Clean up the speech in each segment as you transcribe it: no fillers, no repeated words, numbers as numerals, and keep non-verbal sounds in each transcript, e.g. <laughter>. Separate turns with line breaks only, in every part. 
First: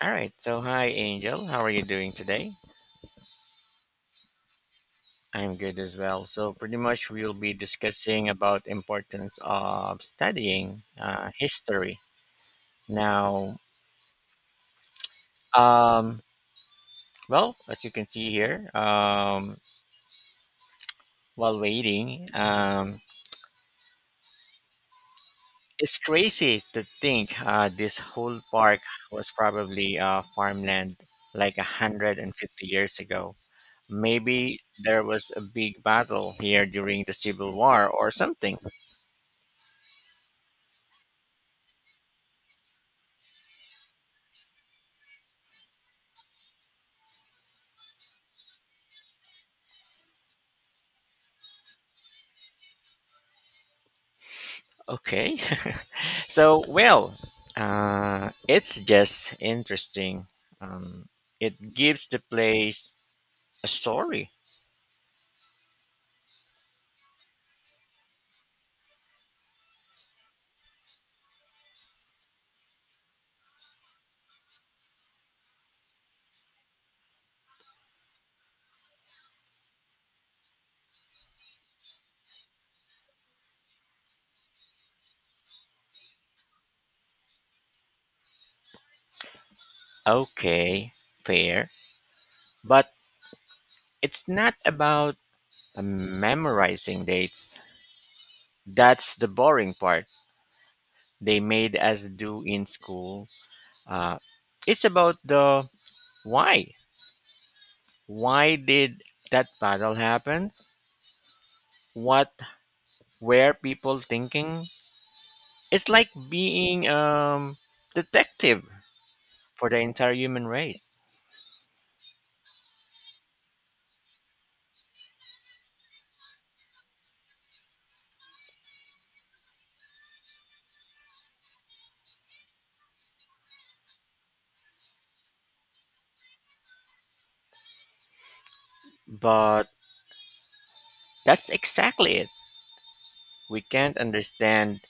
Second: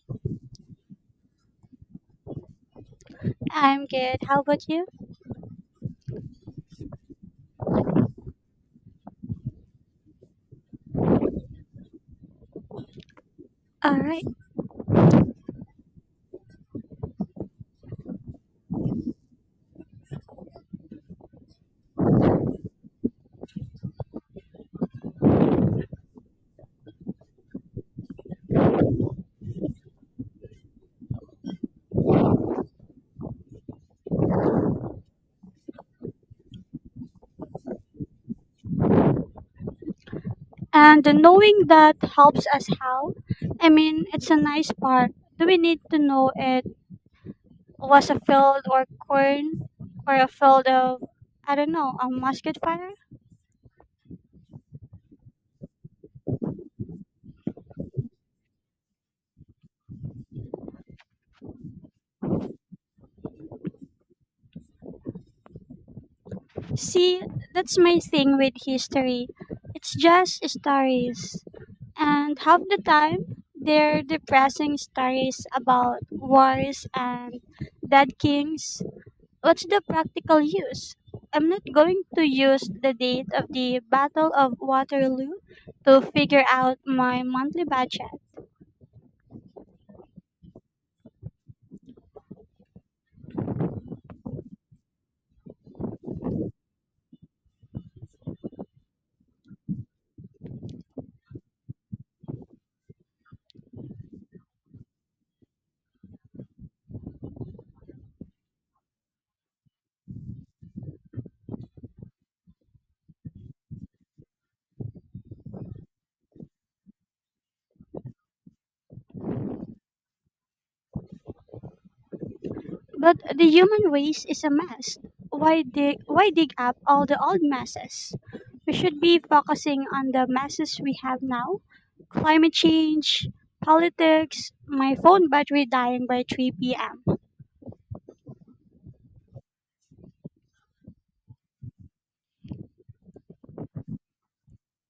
All right. So, hi, Angel. How are you doing today?
I'm good. How about you?
I'm good as well. So, pretty much we'll be discussing about importance of studying history. Now,
All right.
um, well, as you can see here, while waiting, it's crazy to think this whole park was probably farmland like 150 years ago. Maybe there was a big battle here during the Civil War or something.
And the knowing that helps us how? I mean, it's a nice part. Do we need to know it was a field or corn or a field of, I don't know, a musket fire?
Okay. <laughs> So, it's just interesting. Um, it gives the place a story.
See, that's my thing with history. It's just stories. And half the time, they're depressing stories about wars and dead kings. What's the practical use? I'm not going to use the date of the Battle of Waterloo to figure out my monthly budget.
Okay, fair. But it's not about memorizing dates. That's the boring part they made us do in school. Uh, it's about the why. Why did that battle happen? What were people thinking? It's like being detective for the entire human race.
But the human race is a mess. Why dig up all the old messes? We should be focusing on the messes we have now: climate change, politics, my phone battery dying by 3 p.m.
But that's exactly it. We can't understand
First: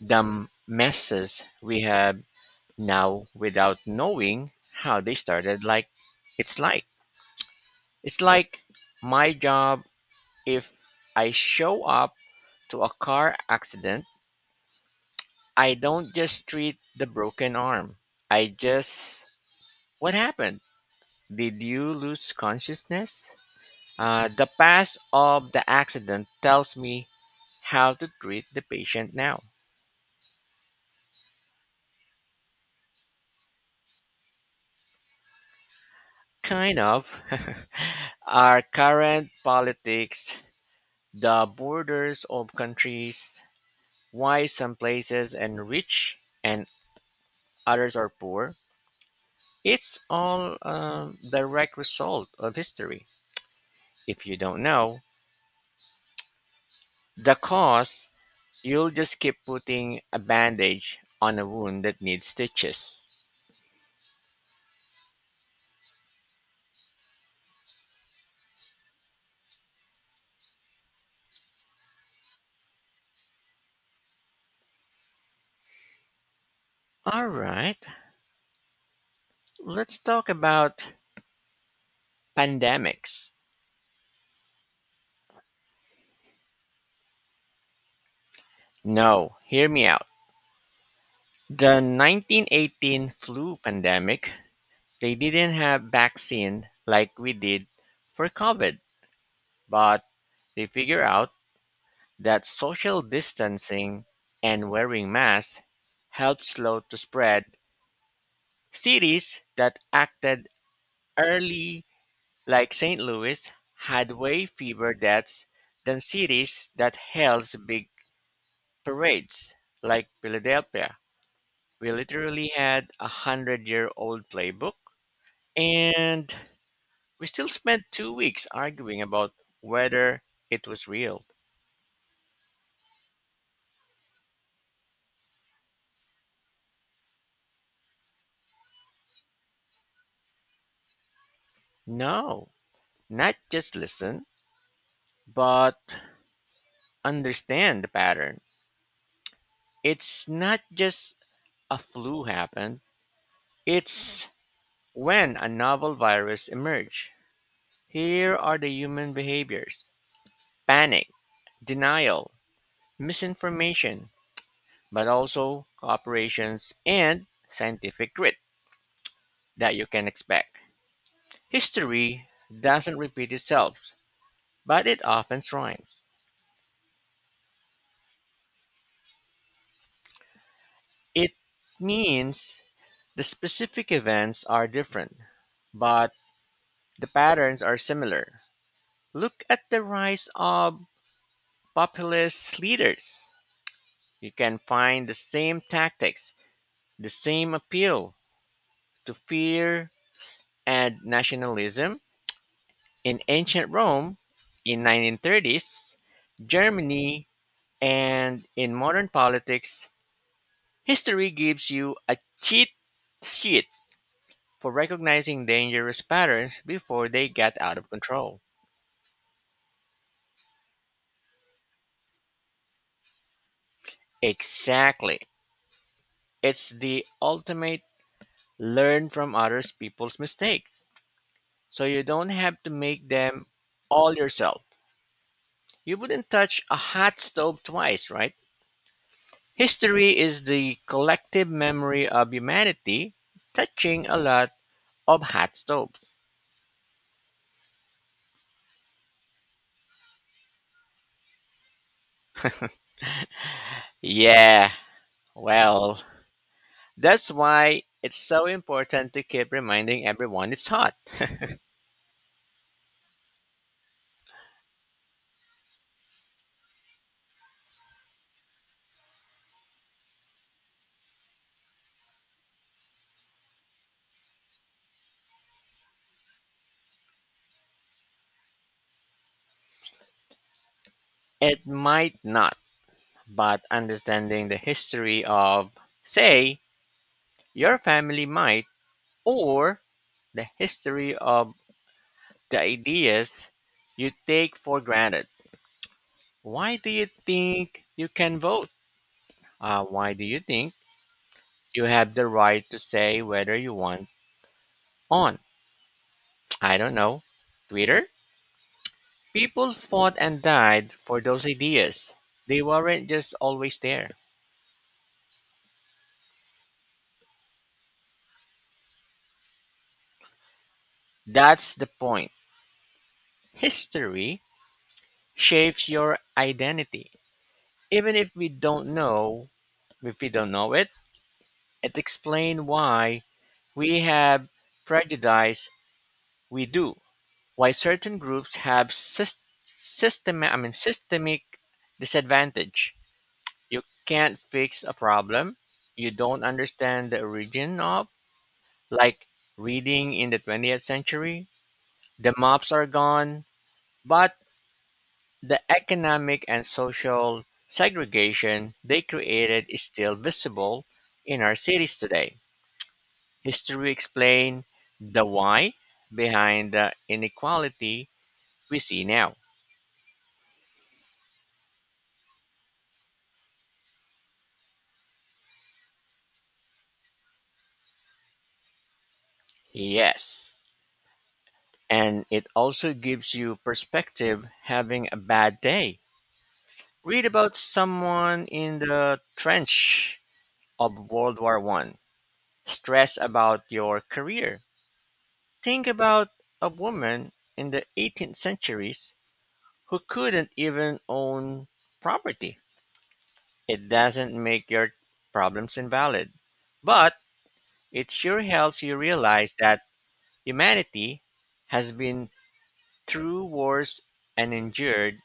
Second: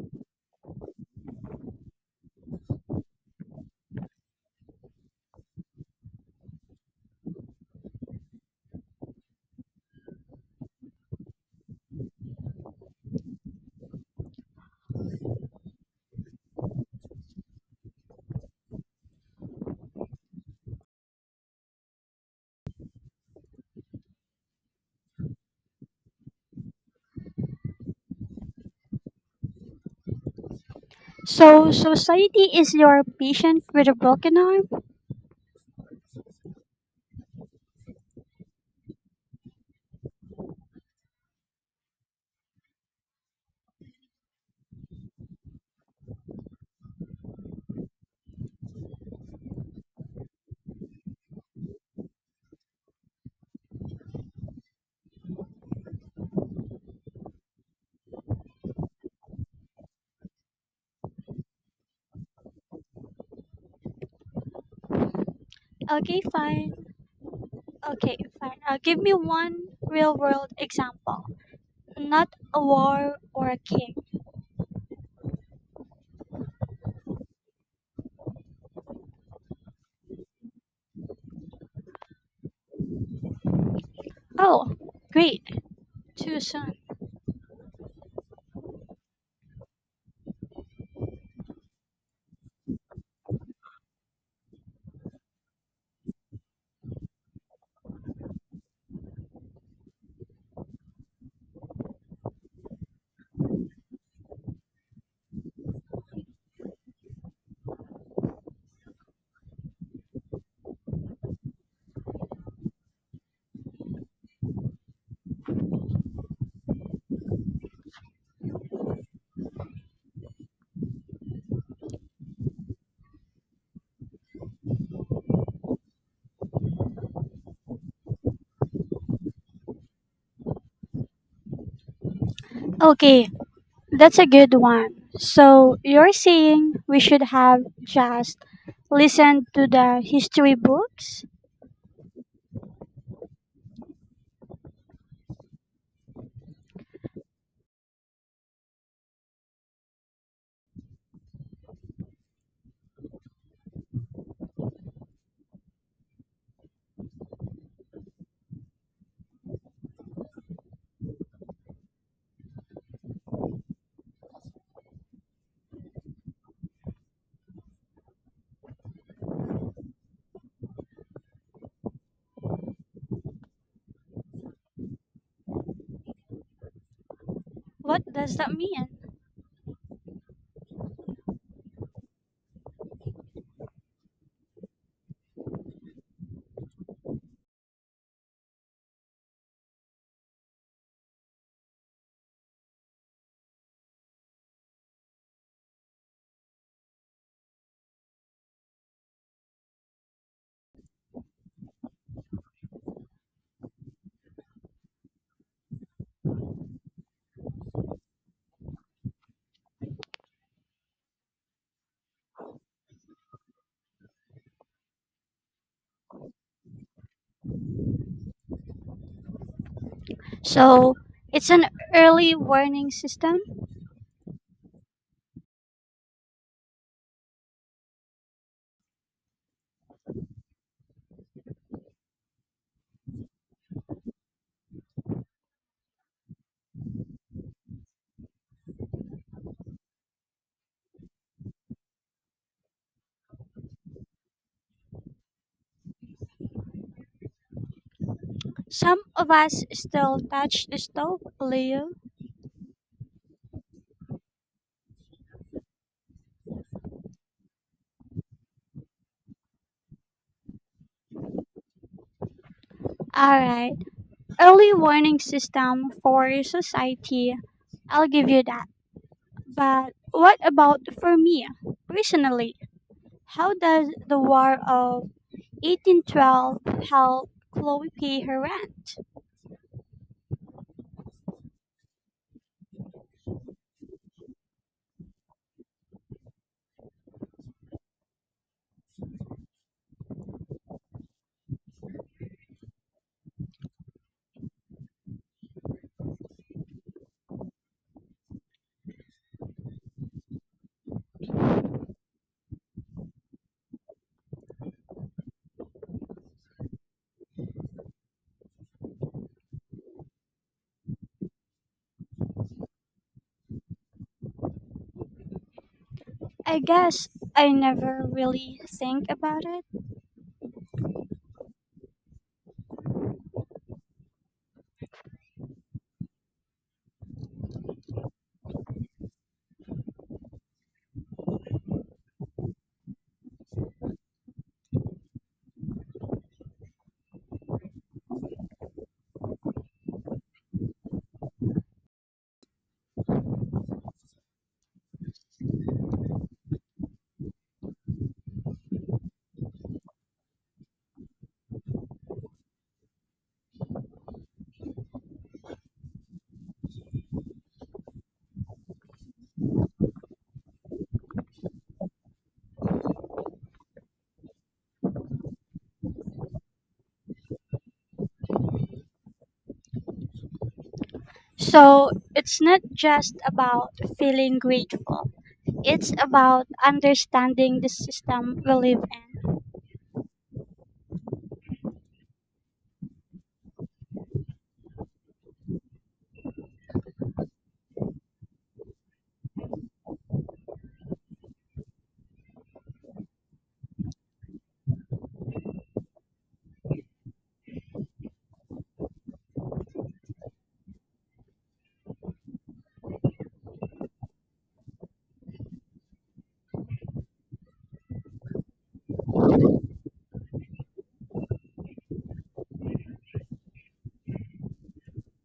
the messes we have now without knowing how they started. It's like, it's like my job. If I show up to a car accident, I don't just treat the broken arm. I just, what happened? Did you lose consciousness? The past of the accident tells me how to treat the patient now.
So, society is your patient with a broken arm?
Kind of. <laughs> Our current politics, the borders of countries, why some places are rich and others are poor, it's all a direct result of history. If you don't know the cause, you'll just keep putting a bandage on a wound that needs stitches.
Okay, fine. Okay, fine. Give me one real world example. Not a war or a king.
All right, let's talk about pandemics.
Oh, great. Too soon.
No, hear me out. The 1918 flu pandemic, they didn't have vaccine like we did for COVID, but they figure out that social distancing and wearing masks helped slow to spread. Cities that acted early like St. Louis had way fewer deaths than cities that held big parades like Philadelphia. We literally had a hundred-year-old playbook, and we still spent 2 weeks arguing about whether it was real.
Okay, that's a good one. So you're saying we should have just listened to the history books?
No, not just listen, but understand the pattern. It's not just a flu happened, it's when a novel virus emerged. Here are the human behaviors panic, denial, misinformation, but also cooperations and scientific grit, that you can expect. History doesn't repeat itself, but it often rhymes.
What does that mean?
It means the specific events are different, but the patterns are similar. Look at the rise of populist leaders. You can find the same tactics, the same appeal to fear and nationalism in ancient Rome, in 1930s Germany, and in modern politics. History gives you a cheat sheet for recognizing dangerous patterns before they get out of control.
So it's an early warning system.
Exactly. It's the ultimate learn from others people's mistakes. So you don't have to make them all yourself. You wouldn't touch a hot stove twice, right? History is the collective memory of humanity touching a lot of hot stoves.
Some of us still touch the stove, Leo.
Yeah, well, that's why it's so important to keep reminding everyone it's hot.
Alright. Early warning system for society. I'll give you that. But what about for me? Personally, how does the War of 1812 help Chloe pay her rent?
It might not, but understanding the history of, say, your family might, or the history of the ideas you take for granted. Why do you think you can vote? Why do you think you have the right to say whether you want on, I don't know, Twitter? People fought and died for those ideas. They weren't just always there.
I guess I never really think about it.
That's the point. History shapes your identity. Even if we don't know, if we don't know it, it explains why we have prejudice we do. Why certain groups have systemic disadvantage. You can't fix a problem you don't understand the origin of. Like reading in the 20th century, the mobs are gone, but the economic and social segregation they created is still visible in our cities today. History explained the why behind the inequality we see now.
So it's not just about feeling grateful, it's about understanding the system we live in.
Yes. And it also gives you perspective having a bad day. Read about someone in the trench of World War One, stress about your career. Think about a woman in the 18th centuries who couldn't even own property. It doesn't make your problems invalid, but it sure helps you realize that humanity has been through wars and endured.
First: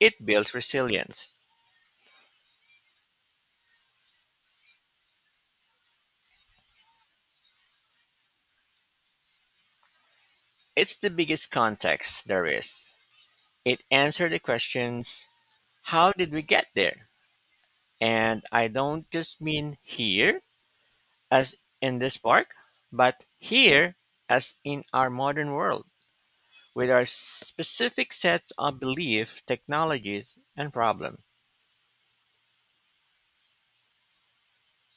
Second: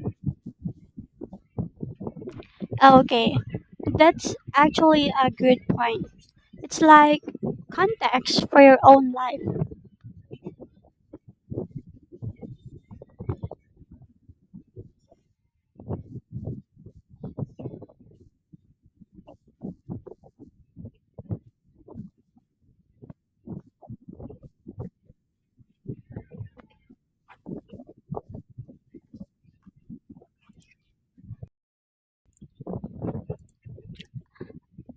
It builds resilience.
Okay, that's actually a good point. It's like context for your own life.
It's the biggest context there is. It answers the questions how did we get there? And I don't just mean here as in this park, but here as in our modern world, with our specific sets of beliefs, technologies, and problems.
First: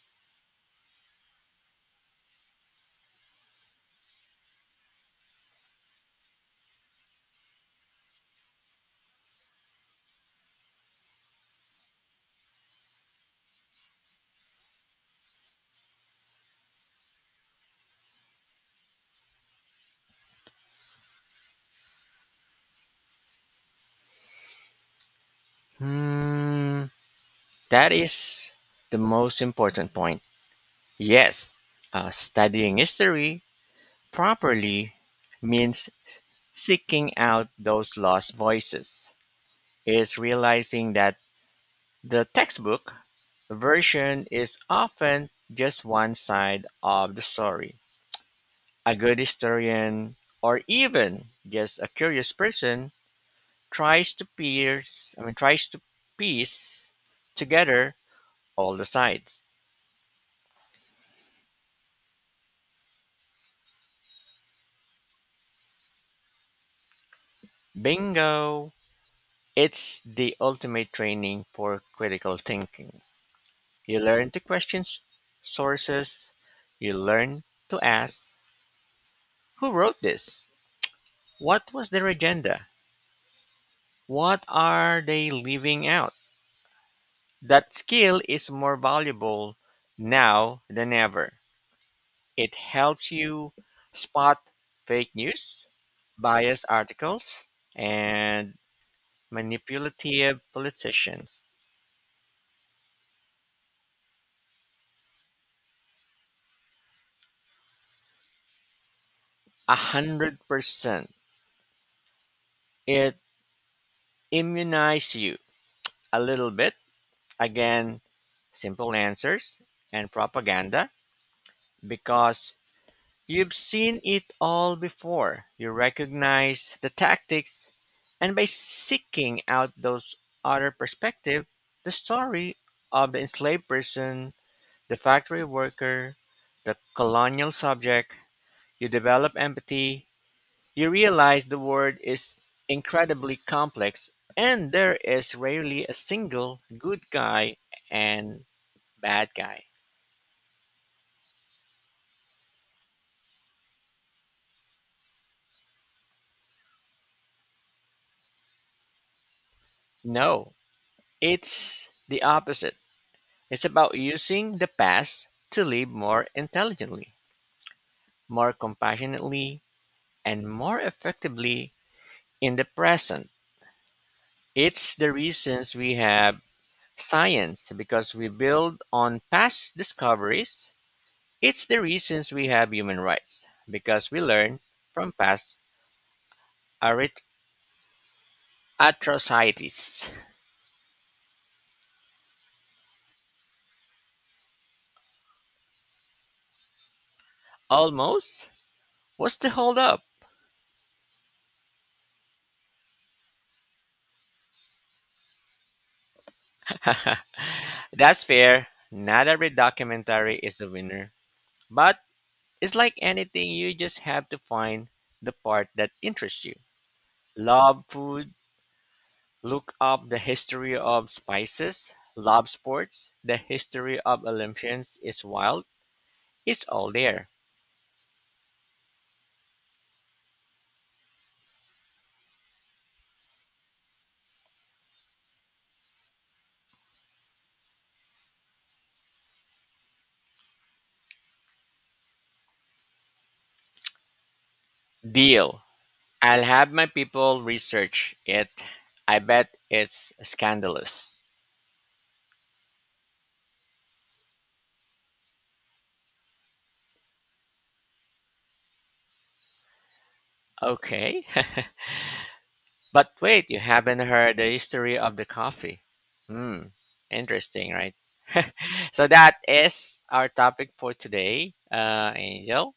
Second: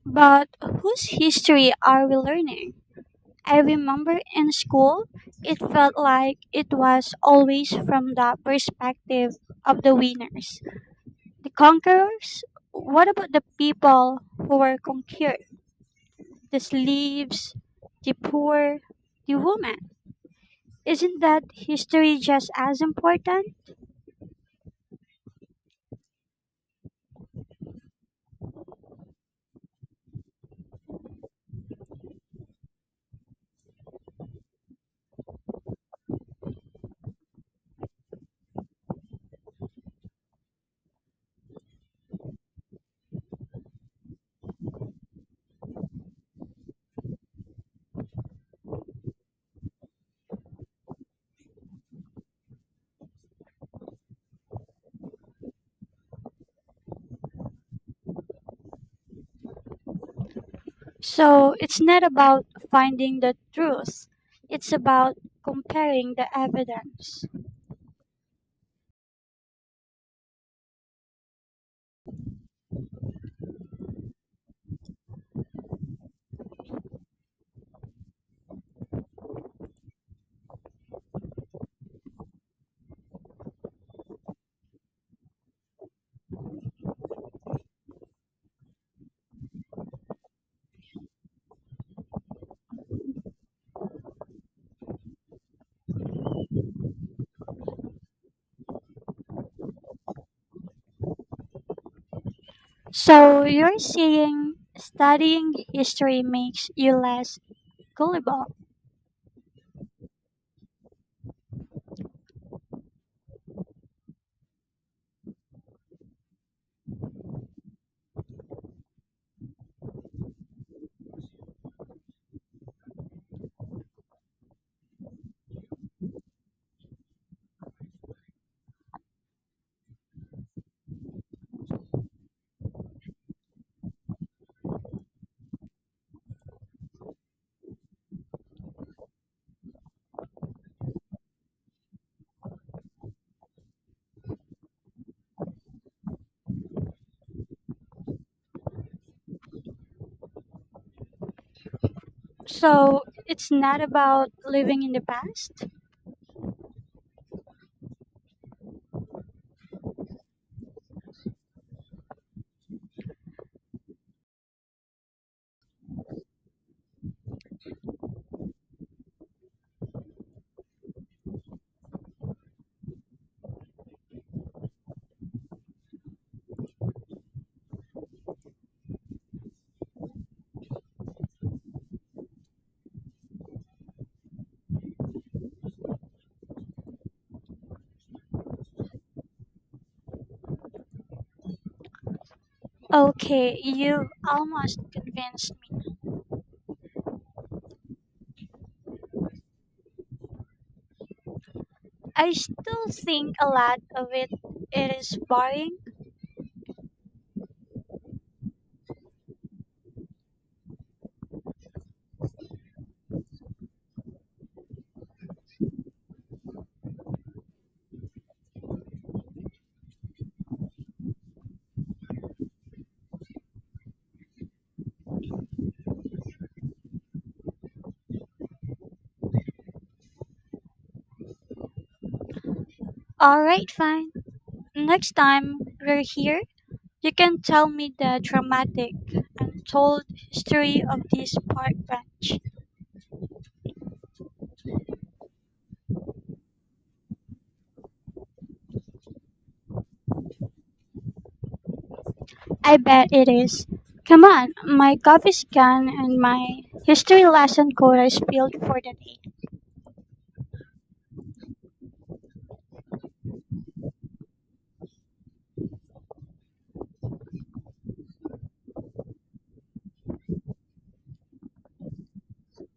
But whose history are we learning? I remember in school, it felt like it was always from the perspective of the winners. The conquerors? What about the people who were conquered? The slaves, the poor, the women? Isn't that history just as important?
Hmm, that is the most important point. Yes, studying history properly means seeking out those lost voices, is realizing that the textbook version is often just one side of the story. A good historian, or even just a curious person, tries to pierce, I mean, tries to piece together all the sides.
So it's not about finding the truth, it's about comparing the evidence.
Bingo! It's the ultimate training for critical thinking. You learn to question sources, you learn to ask, who wrote this? What was their agenda? What are they leaving out? That skill is more valuable now than ever. It helps you spot fake news, biased articles, and manipulative politicians.
So you're saying studying history makes you less gullible.
100%. It immunizes you a little bit against simple answers and propaganda because you've seen it all before. You recognize the tactics, and by seeking out those other perspective, the story of the enslaved person, the factory worker, the colonial subject, you develop empathy, you realize the world is incredibly complex and there is rarely a single good guy and bad guy.
So it's not about living in the past?
No, it's the opposite. It's about using the past to live more intelligently, more compassionately, and more effectively in the present. It's the reasons we have science because we build on past discoveries. It's the reasons we have human rights because we learn from past arit- atrocities.
Okay, you've almost convinced me.
Almost? What's the holdup?
I still think a lot of it is boring.
<laughs> That's fair. Not every documentary is a winner, but it's like anything, you just have to find the part that interests you. Love food, look up the history of spices. Love sports, the history of Olympians is wild. It's all there.
Alright, fine. Next time we're here, you can tell me the dramatic, untold history of this park bench.
Deal. I'll have my people research it. I bet it's scandalous.
I bet it is. Come on, my coffee's gone and my history lesson quota is spilled for the day.
Okay. <laughs> But wait, you haven't heard the history of the coffee. Hmm. Interesting, right? <laughs> So that is our topic for today, Angel.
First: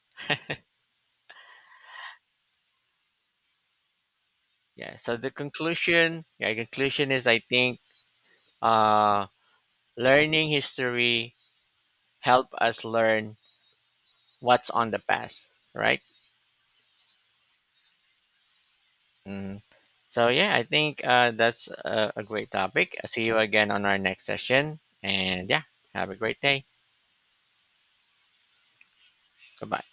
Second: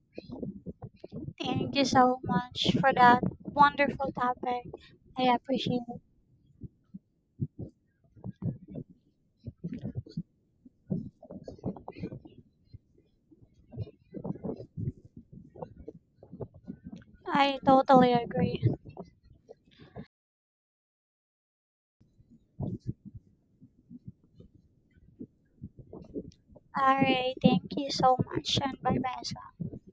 Thank you so much for that wonderful topic.
Yeah. So
I
the
appreciate it.
conclusion, yeah, conclusion is I think uh, learning history help us learn what's on the past, right?
I totally agree.
Mm. So yeah, I think that's a great topic. I'll see you again on our next session, and yeah, have a great day.
Alright, thank you so much and bye bye as well.
Goodbye.